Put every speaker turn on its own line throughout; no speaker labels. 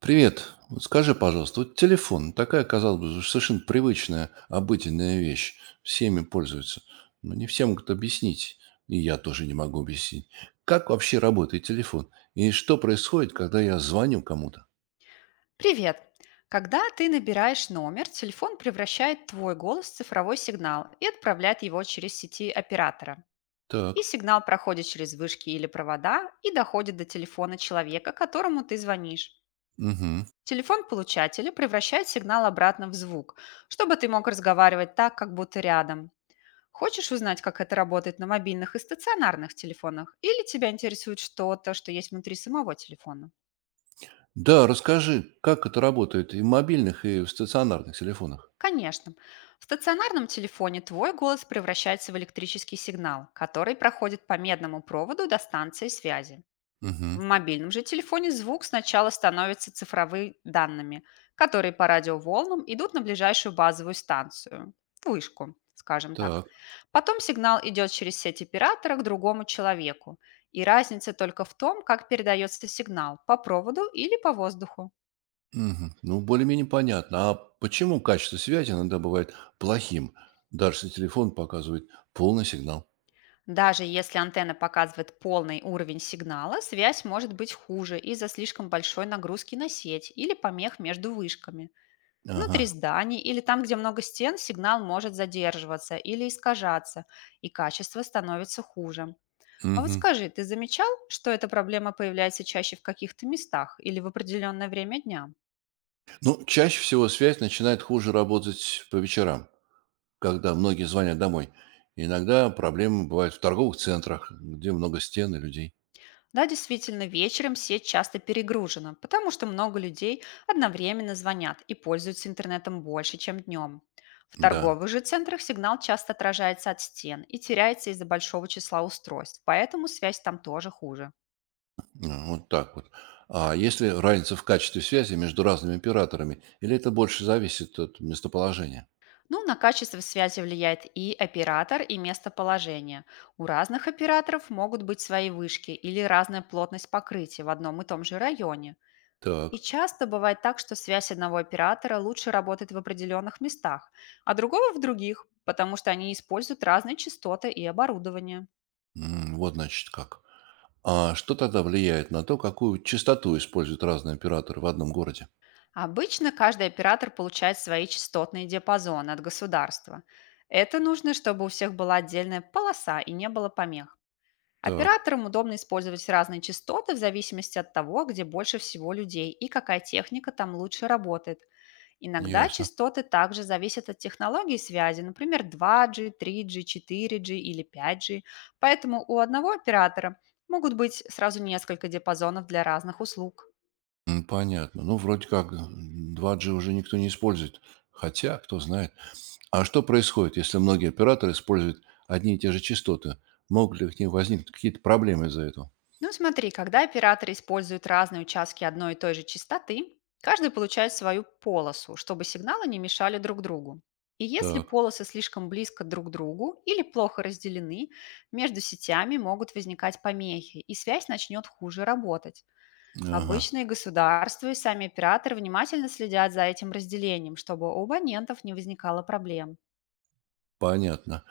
Привет. Скажи, пожалуйста, вот телефон, такая, казалось бы, совершенно привычная, обыденная вещь, всеми пользуются, но не все могут объяснить, и я тоже не могу объяснить, как вообще работает телефон, и что происходит, когда я звоню кому-то.
Привет! Когда ты набираешь номер, телефон превращает твой голос в цифровой сигнал и отправляет его через сети оператора. И
Так,
сигнал проходит через вышки или провода и доходит до телефона человека, которому ты звонишь.
мгм.
Телефон получателя превращает сигнал обратно в звук, чтобы ты мог разговаривать так, как будто рядом. Хочешь узнать, как это работает на мобильных и стационарных телефонах? Или тебя интересует что-то, что есть внутри самого телефона?
Да, расскажи, как это работает и в мобильных, и в стационарных телефонах.
Конечно. В стационарном телефоне твой голос превращается в электрический сигнал, который проходит по медному проводу до станции связи.
Мгм.
В мобильном же телефоне звук сначала становится цифровыми данными, которые по радиоволнам идут на ближайшую базовую станцию, вышку, скажем так.
Так,
Потом сигнал идет через сеть оператора к другому человеку. И разница только в том, как передается сигнал – по проводу или по воздуху.
мгм. Ну, более-менее понятно. А почему качество связи иногда бывает плохим, даже если телефон показывает полный сигнал?
Даже если антенна показывает полный уровень сигнала, связь может быть хуже из-за слишком большой нагрузки на сеть или помех между вышками. Внутри
Ага.
зданий или там, где много стен, сигнал может задерживаться или искажаться, и качество становится хуже. А вот
Мгм.
скажи, ты замечал, что эта проблема появляется чаще в каких-то местах или в определенное время дня?
Ну, чаще всего связь начинает хуже работать по вечерам, когда многие звонят домой. Иногда проблемы бывают в торговых центрах, где много стен и людей.
Да, действительно, вечером сеть часто перегружена, потому что много людей одновременно звонят и пользуются интернетом больше, чем днем. В
Да,
торговых же центрах сигнал часто отражается от стен и теряется из-за большого числа устройств, поэтому связь там тоже хуже.
вот так вот. А если разница в качестве связи между разными операторами, или это больше зависит от местоположения?
Ну, на качество связи влияет и оператор, и местоположение. У разных операторов могут быть свои вышки или разная плотность покрытия в одном и том же районе. И
Так,
часто бывает так, что связь одного оператора лучше работает в определенных местах, а другого в других, потому что они используют разные частоты и оборудование.
вот значит как. А что тогда влияет на то, какую частоту используют разные операторы в одном городе?
Обычно каждый оператор получает свои частотные диапазоны от государства. Это нужно, чтобы у всех была отдельная полоса и не было помех.
Так,
Операторам удобно использовать разные частоты в зависимости от того, где больше всего людей и какая техника там лучше работает. Иногда
ясно.
частоты также зависят от технологии связи, например, 2G, 3G, 4G или 5G, поэтому у одного оператора могут быть сразу несколько диапазонов для разных услуг.
Понятно. Ну, вроде как 2G уже никто не использует. Хотя, кто знает. А что происходит, если многие операторы используют одни и те же частоты? Могут ли к ним возникнуть какие-то проблемы из-за этого?
Ну смотри, когда операторы используют разные участки одной и той же частоты, каждый получает свою полосу, чтобы сигналы не мешали друг другу. И если
Так,
полосы слишком близко друг к другу или плохо разделены, между сетями могут возникать помехи, и связь начнет хуже работать.
ага,
Обычные государства и сами операторы внимательно следят за этим разделением, чтобы у абонентов не возникало проблем.
понятно.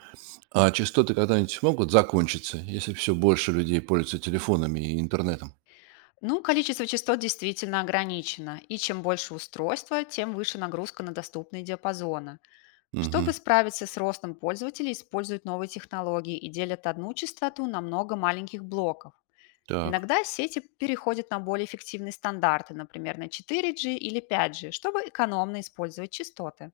А частоты когда-нибудь могут закончиться, если все больше людей пользуются телефонами и интернетом?
Ну, количество частот действительно ограничено, и чем больше устройства, тем выше нагрузка на доступные диапазоны.
Угу,
Чтобы справиться с ростом пользователей, используют новые технологии и делят одну частоту на много маленьких блоков.
так.
Иногда сети переходят на более эффективные стандарты, например, на 4G или 5G, чтобы экономно использовать частоты.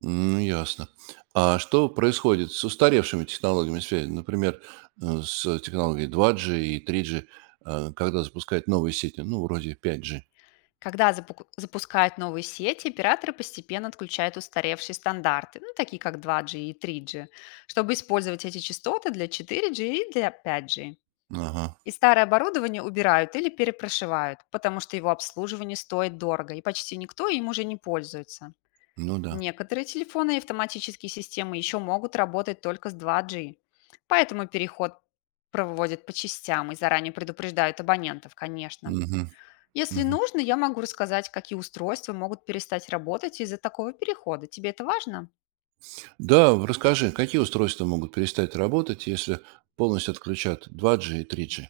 Ну, ясно. А что происходит с устаревшими технологиями связи? Например, с технологией 2G и 3G, когда запускают новые сети, ну, вроде 5G.
Когда запускают новые сети, операторы постепенно отключают устаревшие стандарты, ну, такие как 2G и 3G, чтобы использовать эти частоты для 4G и для 5G.
Ага,
И старое оборудование убирают или перепрошивают, потому что его обслуживание стоит дорого, и почти никто им уже не пользуется.
ну да.
Некоторые телефоны и автоматические системы еще могут работать только с 2G, поэтому переход проводят по частям и заранее предупреждают абонентов, конечно.
Мгм,
Если
мгм.
нужно, я могу рассказать, какие устройства могут перестать работать из-за такого перехода. Тебе это важно?
Да, расскажи, какие устройства могут перестать работать, если полностью отключат 2G и 3G?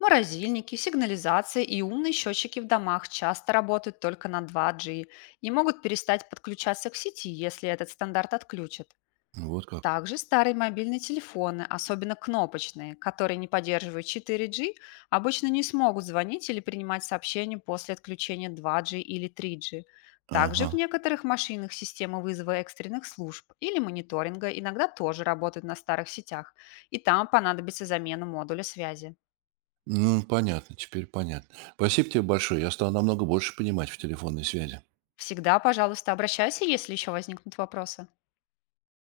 Морозильники, сигнализация и умные счетчики в домах часто работают только на 2G и могут перестать подключаться к сети, если этот стандарт отключат.
Вот как.
Также старые мобильные телефоны, особенно кнопочные, которые не поддерживают 4G, обычно не смогут звонить или принимать сообщения после отключения 2G или 3G. Также
Ага.
в некоторых машинах системы вызова экстренных служб или мониторинга иногда тоже работают на старых сетях, и там понадобится замена модуля связи.
Ну, понятно, теперь понятно. Спасибо тебе большое. Я стал намного больше понимать в телефонной связи.
Всегда, пожалуйста, обращайся, если еще возникнут вопросы.